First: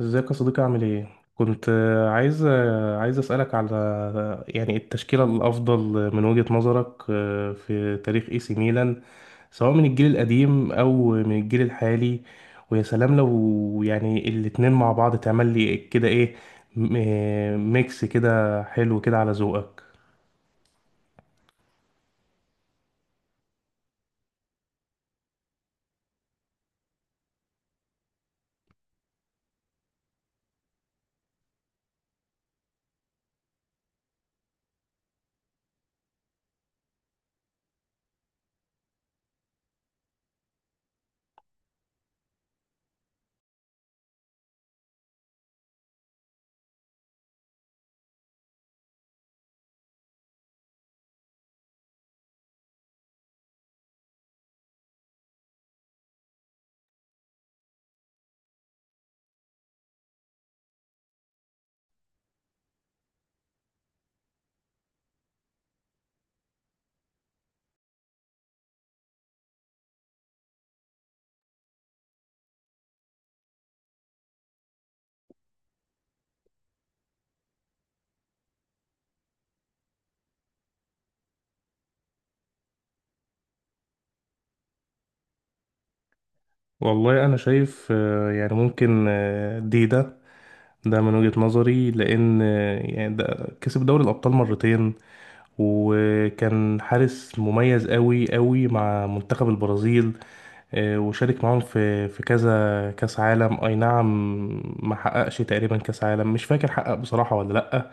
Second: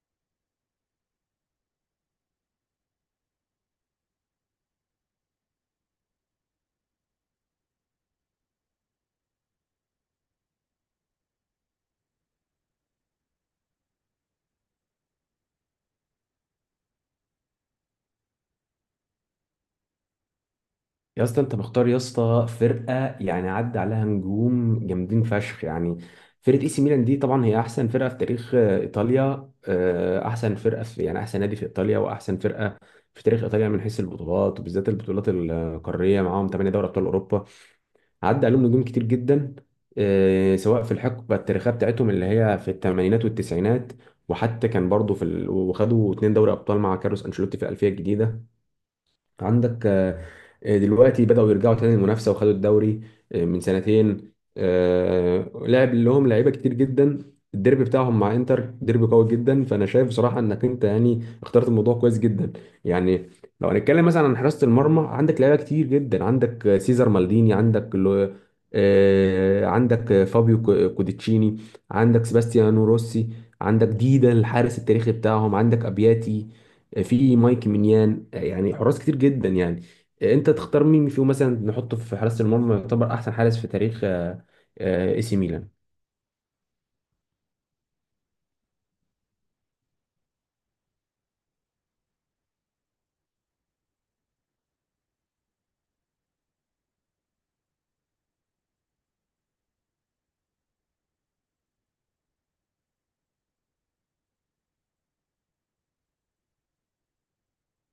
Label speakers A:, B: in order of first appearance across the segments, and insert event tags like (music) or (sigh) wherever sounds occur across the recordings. A: ازيك يا صديقي، عامل ايه؟ كنت عايز اسالك على يعني التشكيله الافضل من وجهه نظرك في تاريخ اي سي ميلان، سواء من الجيل القديم او من الجيل الحالي. ويا سلام لو يعني الاتنين مع بعض تعمل لي كده ايه، ميكس كده حلو كده على ذوقك.
B: يا اسطى، انت مختار يا اسطى فرقه يعني عدى عليها نجوم جامدين فشخ يعني. فرقه اي سي ميلان دي طبعا هي احسن فرقه في تاريخ ايطاليا، احسن فرقه في يعني احسن نادي في ايطاليا واحسن فرقه في تاريخ ايطاليا من حيث البطولات وبالذات البطولات القاريه. معاهم 8 دوري ابطال اوروبا. عدى عليهم نجوم كتير جدا، سواء في الحقبه التاريخيه بتاعتهم اللي هي في الثمانينات والتسعينات. وحتى كان برضه وخدوا اتنين دوري ابطال مع كارلوس انشيلوتي في الالفيه الجديده. عندك. دلوقتي بدأوا يرجعوا تاني المنافسة وخدوا الدوري من سنتين. لعب لهم لعيبة كتير جدا. الديربي بتاعهم مع انتر ديربي قوي جدا، فانا شايف بصراحة انك انت يعني اخترت الموضوع كويس جدا يعني. لو هنتكلم مثلا عن حراسة المرمى، عندك لعيبة كتير جدا. عندك سيزر مالديني، عندك عندك فابيو كوديتشيني، عندك سباستيانو روسي، عندك ديدا الحارس التاريخي بتاعهم، عندك ابياتي، في مايك مينيان. يعني حراس كتير جدا يعني. انت تختار مين فيهم مثلا نحطه في حراسة المرمى يعتبر احسن حارس في تاريخ اي سي ميلان.
A: والله انا شايف يعني ممكن ده. ده من وجهه نظري، لان يعني ده كسب دوري الابطال مرتين، وكان حارس مميز قوي قوي مع منتخب البرازيل. وشارك معاهم في كذا كاس عالم. اي نعم، ما حققش تقريبا كاس عالم، مش فاكر حقق بصراحة ولا لا.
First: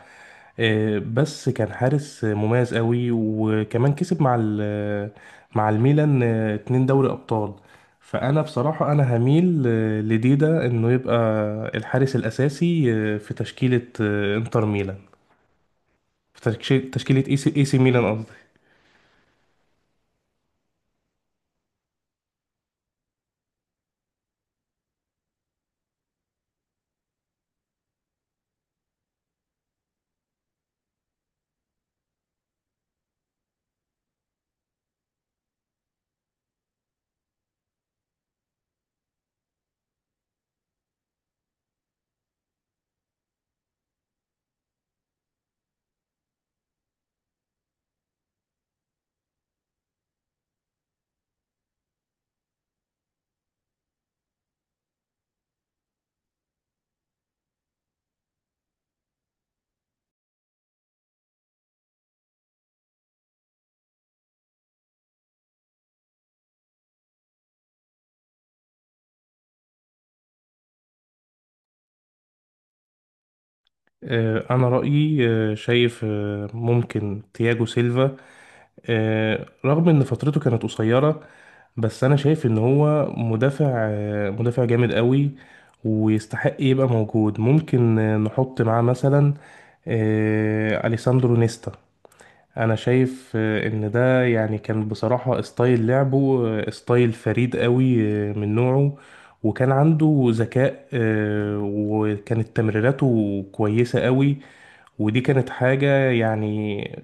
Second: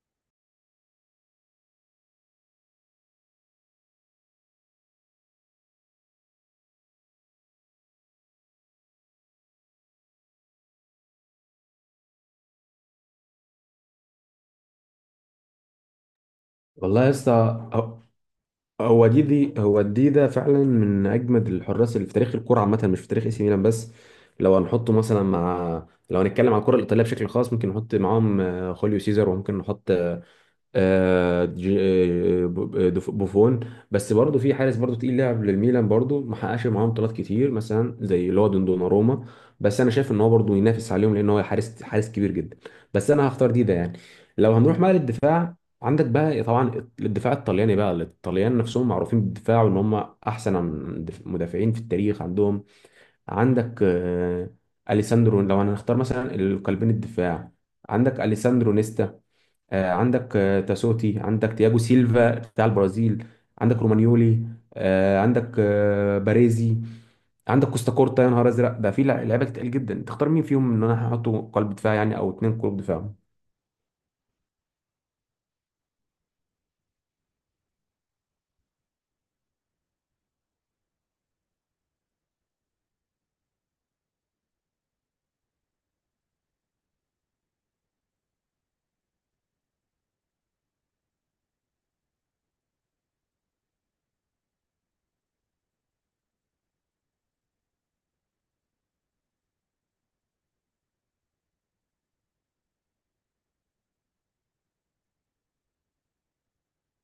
A: بس كان حارس مميز قوي، وكمان كسب مع مع الميلان اتنين دوري ابطال. فانا بصراحة انا هميل لديدا انه يبقى الحارس الاساسي في تشكيلة انتر ميلان، في تشكيلة
B: والله يا
A: تشكيلة
B: اسطى،
A: اي سي إي سي
B: هو
A: ميلان قصدي.
B: هو دي دي هو دي ده فعلا من اجمد الحراس اللي في تاريخ الكرة عامة، مش في تاريخ اي سي ميلان بس. لو هنحطه مثلا، مع لو هنتكلم على الكرة الإيطالية بشكل خاص، ممكن نحط معاهم خوليو سيزر، وممكن نحط بوفون. بس برضه في حارس برضه تقيل لعب للميلان برضه ما حققش معاهم بطولات كتير، مثلا زي اللي هو دوناروما. بس انا شايف ان هو برضه ينافس عليهم لان هو حارس حارس كبير جدا. بس انا هختار دي ده يعني. لو هنروح بقى للدفاع، عندك بقى طبعا الدفاع الطلياني بقى الطليان نفسهم معروفين بالدفاع، وان هم احسن مدافعين في التاريخ عندهم. عندك اليساندرو، لو هنختار مثلا القلبين الدفاع، عندك اليساندرو نيستا، عندك تاسوتي، عندك تياجو سيلفا بتاع البرازيل، عندك رومانيولي، عندك باريزي، عندك كوستا كورتا. يا نهار ازرق، ده في لعيبه كتير جدا. تختار مين فيهم ان انا هحطه قلب دفاع، يعني او اتنين قلوب دفاع.
A: أنا رأيي شايف ممكن تياجو سيلفا، رغم إن فترته كانت قصيرة، بس أنا شايف إن هو مدافع جامد قوي، ويستحق يبقى موجود. ممكن نحط معاه مثلا أليساندرو نيستا. أنا شايف إن ده يعني كان بصراحة ستايل لعبه، ستايل فريد قوي من نوعه، وكان عنده ذكاء، وكانت تمريراته كويسة قوي. ودي كانت حاجة يعني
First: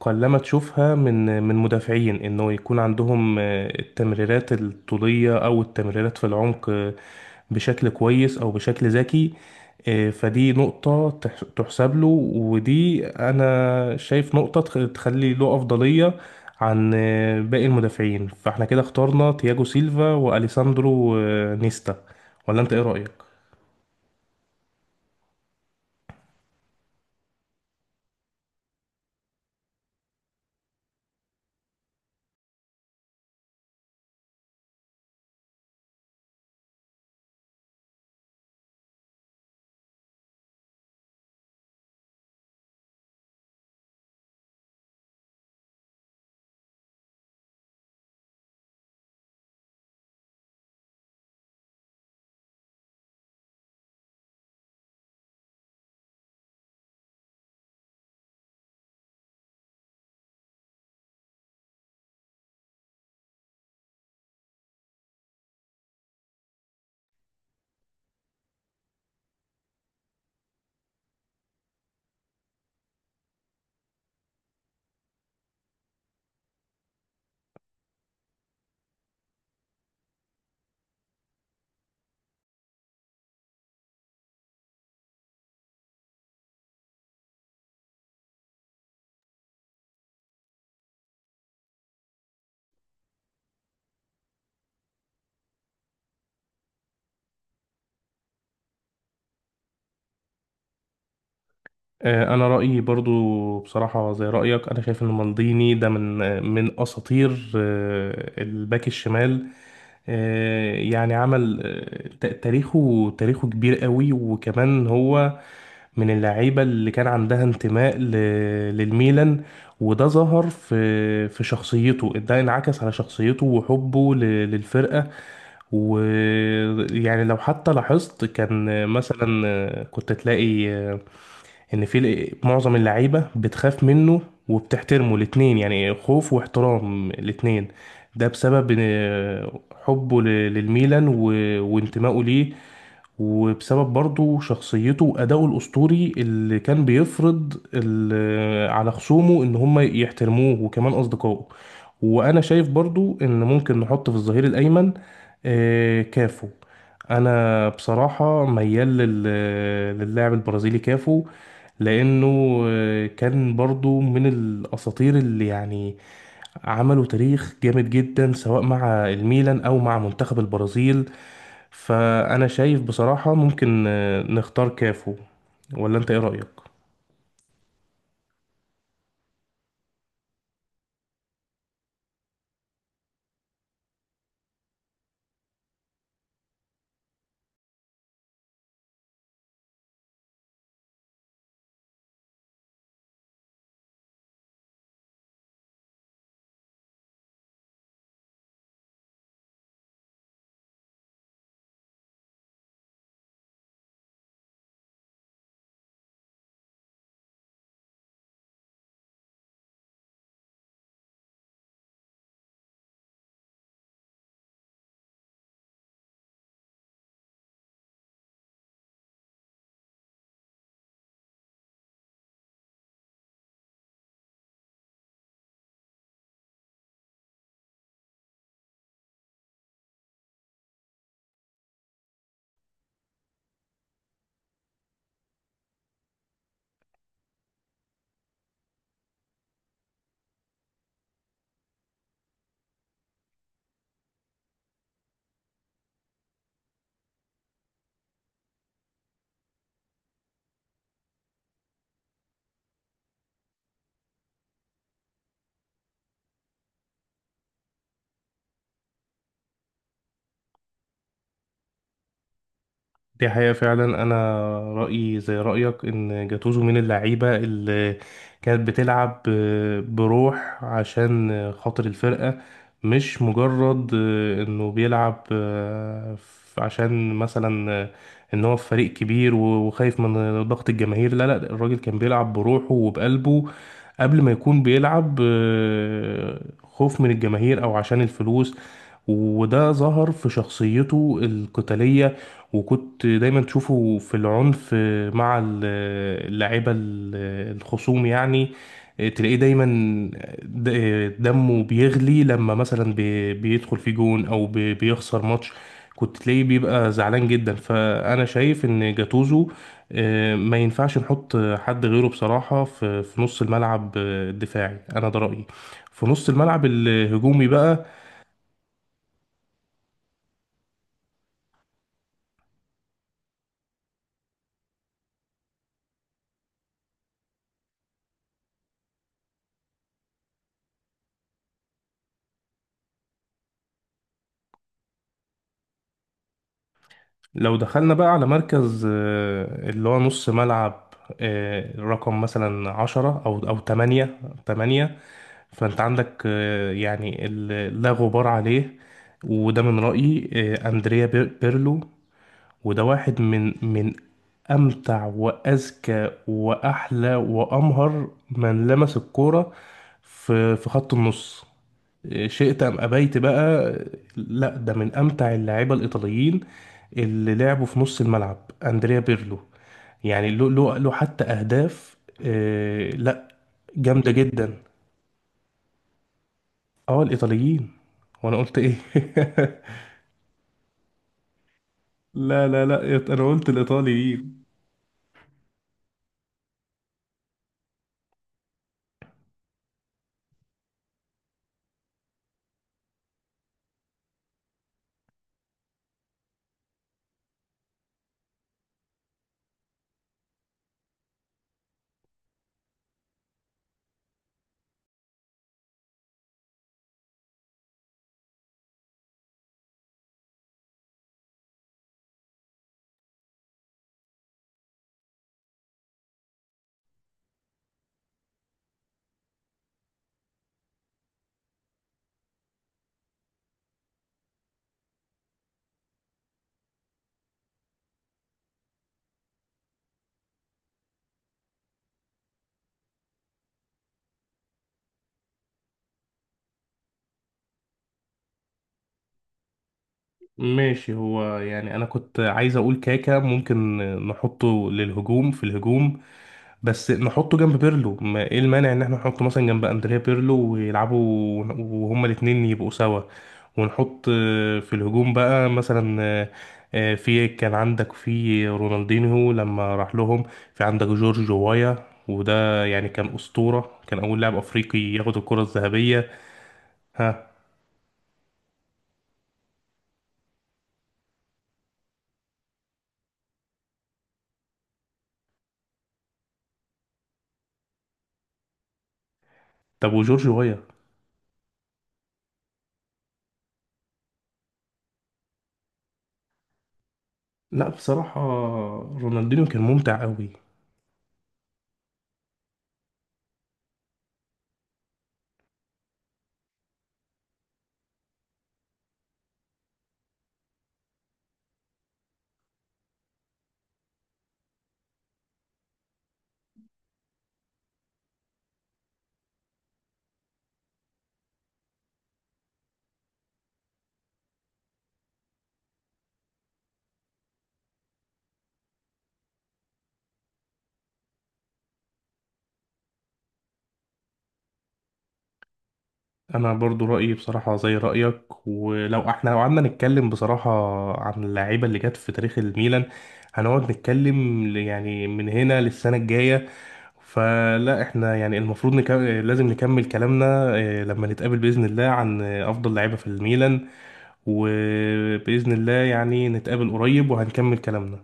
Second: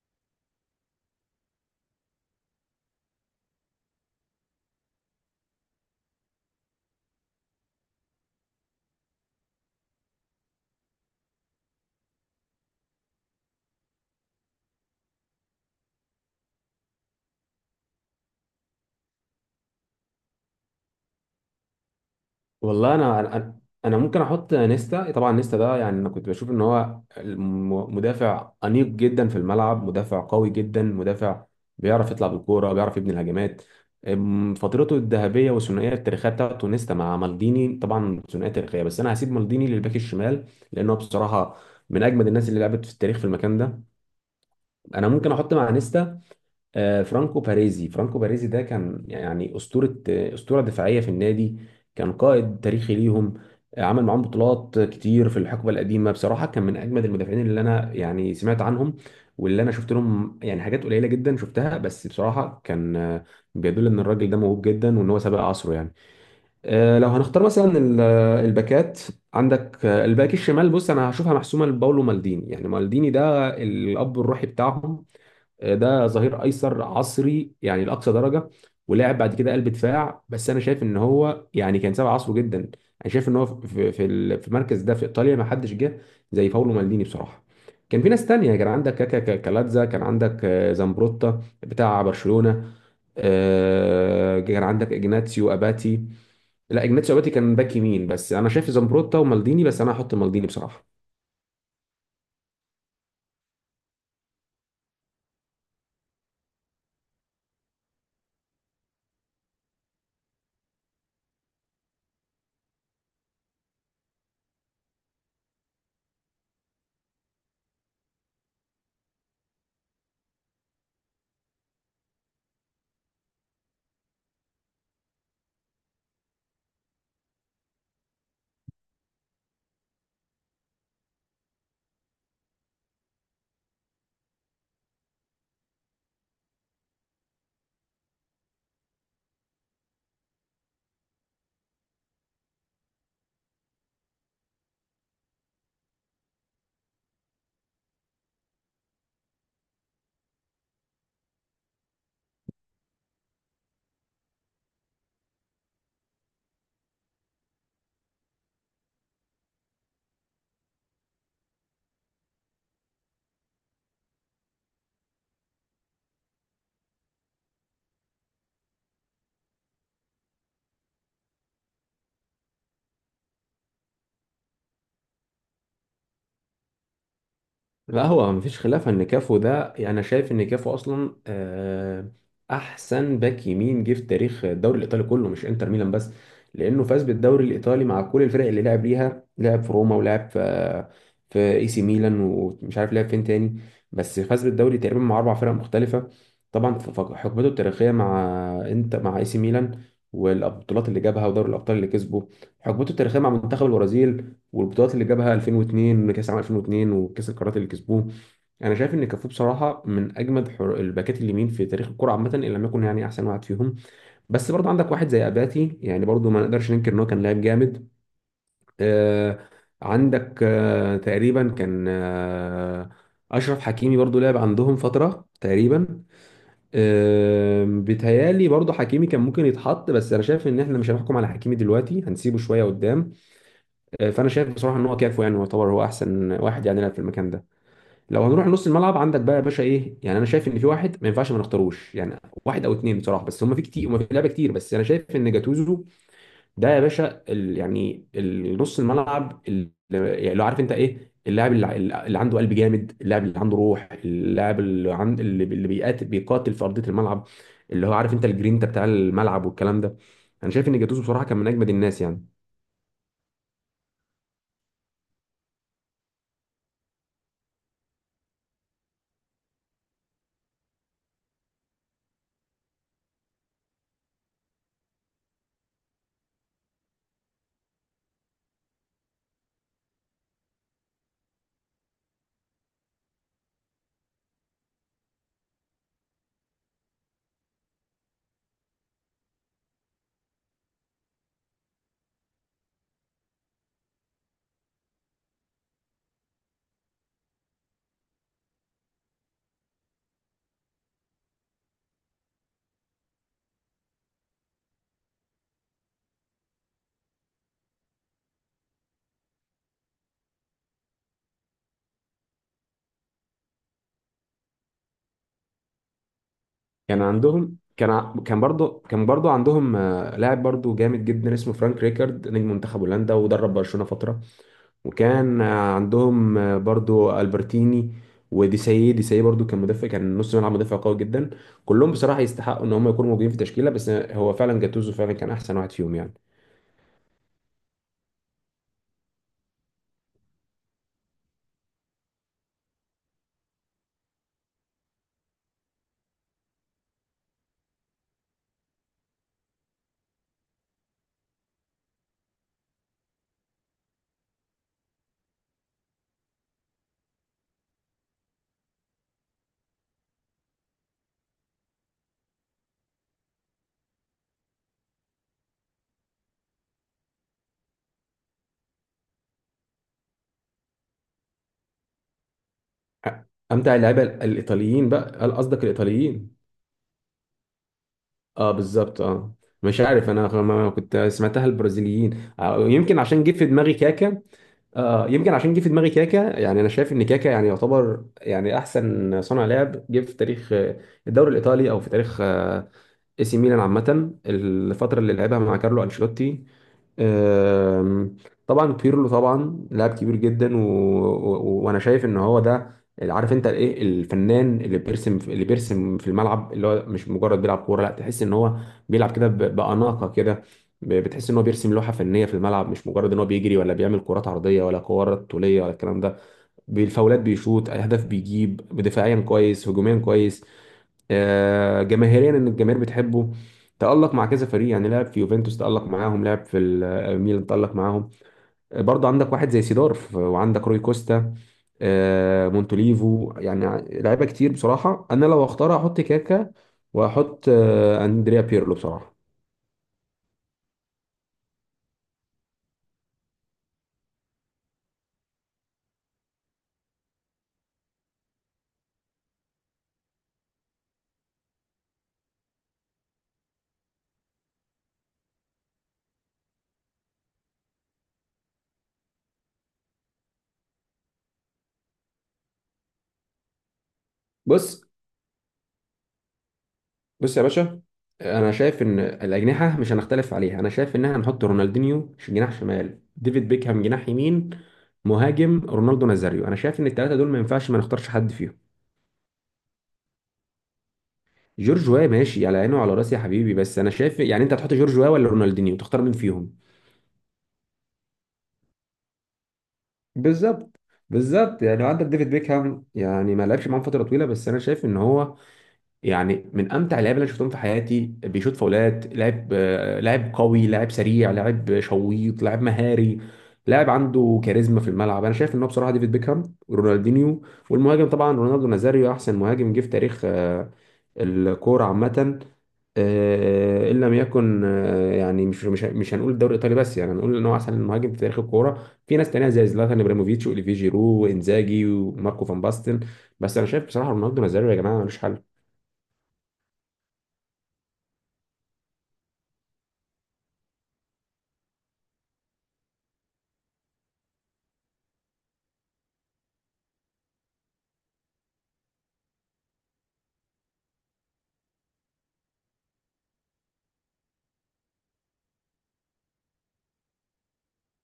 A: قلما تشوفها من مدافعين، انه يكون عندهم التمريرات الطولية او التمريرات في العمق بشكل كويس او بشكل ذكي. فدي نقطة تحسب له، ودي انا شايف نقطة تخلي له افضلية عن باقي المدافعين. فاحنا كده اخترنا تياجو سيلفا واليساندرو نيستا، ولا انت ايه
B: والله
A: رأيك؟
B: انا انا ممكن احط نيستا. طبعا نيستا ده يعني انا كنت بشوف ان هو مدافع انيق جدا في الملعب، مدافع قوي جدا، مدافع بيعرف يطلع بالكوره بيعرف يبني الهجمات. فترته الذهبيه والثنائيه التاريخيه بتاعته نيستا مع مالديني طبعا ثنائيه تاريخيه، بس انا هسيب مالديني للباك الشمال. لانه بصراحه من اجمد الناس اللي لعبت في التاريخ في المكان ده. انا ممكن احط مع نيستا فرانكو باريزي. فرانكو باريزي ده كان يعني أسطورة، أسطورة دفاعية في النادي. كان قائد تاريخي ليهم. عمل معاهم بطولات كتير في الحقبة القديمة. بصراحة كان من أجمد المدافعين اللي أنا يعني سمعت عنهم واللي أنا شفت لهم، يعني حاجات قليلة جدا شفتها، بس بصراحة كان بيدل إن الراجل ده موهوب جدا، وإن هو سابق عصره يعني. لو هنختار مثلا الباكات. عندك الباك الشمال. بص، أنا هشوفها محسومة لباولو مالديني. يعني مالديني ده الأب الروحي بتاعهم. ده ظهير ايسر عصري، يعني لاقصى درجه. ولعب بعد كده قلب دفاع، بس انا شايف ان هو يعني كان سابق عصره جدا. انا شايف ان هو في المركز ده في ايطاليا، ما حدش جه زي باولو مالديني بصراحه. كان في ناس تانية، كان عندك كاكا كالاتزا، كان عندك زامبروتا بتاع برشلونه، كان عندك اجناتسيو اباتي. لا، اجناتسيو اباتي كان باك يمين. بس انا شايف زامبروتا ومالديني، بس انا هحط مالديني بصراحه.
A: انا رايي برضو بصراحه زي رايك. انا شايف ان مالديني ده من من اساطير الباك الشمال. يعني عمل تاريخه كبير قوي، وكمان هو من اللعيبه اللي كان عندها انتماء للميلان، وده ظهر في شخصيته، ده انعكس على شخصيته وحبه للفرقه. ويعني لو حتى لاحظت، كان مثلا كنت تلاقي ان في معظم اللعيبه بتخاف منه وبتحترمه، الاتنين، يعني خوف واحترام الاتنين. ده بسبب حبه للميلان وانتمائه ليه، وبسبب برضه شخصيته وأدائه الأسطوري اللي كان بيفرض على خصومه إن هم يحترموه وكمان أصدقائه. وأنا شايف برضه إن ممكن نحط في الظهير الأيمن كافو. أنا بصراحة ميال للاعب البرازيلي كافو، لأنه كان برضه من الأساطير اللي يعني عملوا تاريخ جامد جدا سواء مع الميلان او مع منتخب البرازيل. فانا شايف بصراحة ممكن نختار كافو، ولا انت ايه رأيك؟
B: لا، هو مفيش خلاف ان كافو ده يعني انا شايف ان كافو اصلا احسن باك يمين جه في تاريخ الدوري الايطالي كله، مش انتر ميلان بس. لانه فاز بالدوري الايطالي مع كل الفرق اللي لعب ليها، لعب في روما، ولعب في اي سي ميلان، ومش عارف لعب فين تاني. بس فاز بالدوري تقريبا مع اربع فرق مختلفه. طبعا حقبته التاريخيه مع انت مع اي سي ميلان والبطولات اللي جابها ودوري الابطال اللي كسبه، حقبته التاريخيه مع منتخب البرازيل والبطولات اللي جابها 2002، كاس عام 2002، وكاس القارات اللي كسبوه. انا شايف ان كافو بصراحه من اجمد الباكات اليمين في تاريخ الكره عامه، ان لم يكن يعني احسن واحد فيهم. بس برضو عندك واحد زي اباتي، يعني برضو ما نقدرش ننكر ان هو كان لاعب جامد. آه عندك تقريبا كان اشرف حكيمي برضو لعب عندهم فتره تقريبا. بيتهيالي برضو حكيمي كان ممكن يتحط، بس انا شايف ان احنا مش هنحكم على حكيمي دلوقتي، هنسيبه شويه قدام. فانا شايف بصراحه ان هو كافو يعني يعتبر هو احسن واحد يعني يلعب في المكان ده. لو هنروح نص الملعب، عندك بقى يا باشا ايه. يعني انا شايف ان في واحد ما ينفعش ما نختاروش يعني، واحد او اتنين بصراحه، بس هم في كتير، هم في لعيبه كتير، بس انا شايف ان جاتوزو ده يا باشا، يعني نص الملعب اللي يعني لو عارف انت ايه اللاعب اللي عنده قلب جامد، اللاعب اللي عنده روح، اللاعب اللي عند اللي بيقاتل بيقاتل في ارضيه الملعب، اللي هو عارف انت الجرينتا بتاع الملعب والكلام ده. انا شايف ان جاتوزو بصراحه كان من اجمد الناس يعني.
A: دي حقيقة فعلا. أنا رأيي زي رأيك، إن جاتوزو من اللعيبة اللي كانت بتلعب بروح عشان خاطر الفرقة، مش مجرد إنه بيلعب عشان مثلا إن هو في فريق كبير وخايف من ضغط الجماهير. لا لا، الراجل كان بيلعب بروحه وبقلبه قبل ما يكون بيلعب خوف من الجماهير أو عشان الفلوس. وده ظهر في شخصيته القتالية، وكنت دايما تشوفه في العنف مع اللعيبة الخصوم، يعني تلاقيه دايما دمه بيغلي لما مثلا بيدخل في جون او بيخسر ماتش، كنت تلاقيه بيبقى زعلان جدا. فانا شايف ان جاتوزو ما ينفعش نحط حد غيره بصراحة في نص الملعب الدفاعي، انا ده رأيي. في نص الملعب
B: كان
A: الهجومي
B: عندهم،
A: بقى،
B: كان برضه عندهم لاعب برضه جامد جدا اسمه فرانك ريكارد، نجم منتخب هولندا، ودرب برشلونة فترة. وكان عندهم برضه البرتيني، وديسايي. برضه كان مدافع، كان نص ملعب مدافع قوي جدا. كلهم بصراحة يستحقوا ان هم يكونوا موجودين في تشكيلة، بس هو فعلا جاتوزو فعلا كان احسن واحد فيهم يعني.
A: لو دخلنا بقى على مركز اللي هو نص ملعب رقم مثلا 10 أو تمانية، فأنت عندك يعني لا غبار عليه، وده من رأيي أندريا بيرلو. وده واحد من أمتع وأذكى وأحلى وأمهر من لمس الكورة في خط النص، شئت أم أبيت بقى. لا، ده من أمتع اللاعيبة الإيطاليين اللي لعبوا في نص الملعب، أندريا بيرلو. يعني له حتى أهداف
B: أ-
A: لا،
B: امتع اللعيبة
A: جامدة جدا.
B: الايطاليين بقى؟ هل قصدك الايطاليين؟
A: اه، الإيطاليين، وأنا
B: اه،
A: قلت إيه؟ (laughs)
B: بالظبط اه. مش عارف انا ما- ما كنت سمعتها البرازيليين.
A: لا لا لا،
B: يمكن عشان
A: أنا
B: جه في
A: قلت
B: دماغي كاكا.
A: الإيطاليين.
B: يمكن عشان جه في دماغي كاكا. يعني انا شايف ان كاكا يعني يعتبر يعني احسن صانع لعب جه في تاريخ الدوري الايطالي او في تاريخ اي سي ميلان عامه، الفتره اللي لعبها مع كارلو انشيلوتي. آم، طبعا بيرلو طبعا لاعب كبير جدا، وانا شايف ان هو ده عارف انت الايه، الفنان اللي بيرسم، اللي بيرسم في الملعب، اللي هو مش مجرد بيلعب كوره، لا، تحس ان هو بيلعب كده باناقه كده. بتحس ان هو بيرسم لوحه فنيه في الملعب، مش مجرد ان هو بيجري ولا بيعمل كرات عرضيه ولا كرات طوليه ولا الكلام ده. بالفاولات، بيشوط اهداف، بيجيب دفاعيا كويس هجوميا كويس، جماهيريا ان الجماهير بتحبه. تألق مع كذا فريق، يعني لعب في يوفنتوس تألق معاهم، لعب في ميلان تألق معاهم. برضه عندك واحد زي سيدورف، وعندك روي كوستا، مونتوليفو. يعني لعيبه كتير بصراحه. انا لو اختار احط كاكا واحط اندريا بيرلو بصراحه.
A: ماشي. هو يعني أنا كنت عايز أقول كاكا، ممكن نحطه للهجوم، في الهجوم، بس نحطه جنب بيرلو. ما ايه المانع ان احنا نحطه مثلا جنب اندريا بيرلو ويلعبوا، وهما الاتنين يبقوا سوا، ونحط في الهجوم بقى مثلا في كان عندك في رونالدينيو لما راح لهم، في عندك جورج وايا، وده يعني كان أسطورة، كان أول لاعب أفريقي
B: بص
A: ياخد الكرة الذهبية. ها،
B: بص يا باشا، انا شايف ان الاجنحه مش هنختلف عليها. انا شايف ان احنا نحط رونالدينيو جناح شمال، ديفيد بيكهام جناح يمين، مهاجم رونالدو نازاريو. انا شايف ان الثلاثه دول ما ينفعش ما نختارش حد فيهم.
A: طب وجورج وايا؟
B: جورج واي ماشي على عيني وعلى راسي يا حبيبي، بس انا شايف يعني انت هتحط جورج واي ولا رونالدينيو؟ تختار مين فيهم.
A: لا، بصراحة رونالدينيو كان ممتع قوي.
B: بالظبط. بالظبط يعني عندك ديفيد بيكهام، يعني ما لعبش معاهم فتره طويله، بس انا شايف ان هو يعني من امتع اللعيبه اللي انا شفتهم في حياتي. بيشوط فاولات، لاعب لاعب قوي، لاعب سريع، لاعب شويط، لاعب مهاري، لاعب عنده كاريزما في الملعب. انا شايف ان هو بصراحه ديفيد بيكهام، رونالدينيو، والمهاجم طبعا رونالدو نازاريو، احسن مهاجم جه في تاريخ الكوره عامه، ان لم يكن يعني مش هنقول الدوري الايطالي بس، يعني هنقول ان هو احسن مهاجم في تاريخ الكوره. في ناس تانية زي زلاتان ابراهيموفيتش واوليفيه جيرو وانزاجي وماركو فان باستن، بس انا شايف بصراحه رونالدو نازاريو يا جماعه ملوش حل.
A: انا برضو رايي بصراحه زي رايك، ولو احنا لو قعدنا نتكلم بصراحه عن اللعيبه اللي جت في تاريخ الميلان هنقعد نتكلم يعني من هنا للسنه الجايه، فلا احنا يعني المفروض نكمل، لازم نكمل كلامنا لما نتقابل باذن الله عن افضل لعيبه في الميلان، وباذن الله يعني نتقابل قريب وهنكمل كلامنا.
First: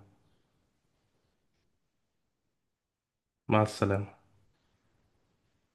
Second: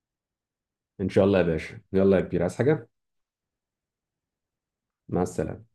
B: ان شاء الله يا باشا، يلا يا كبير، عايز حاجه؟
A: مع السلامه.
B: مع السلامه.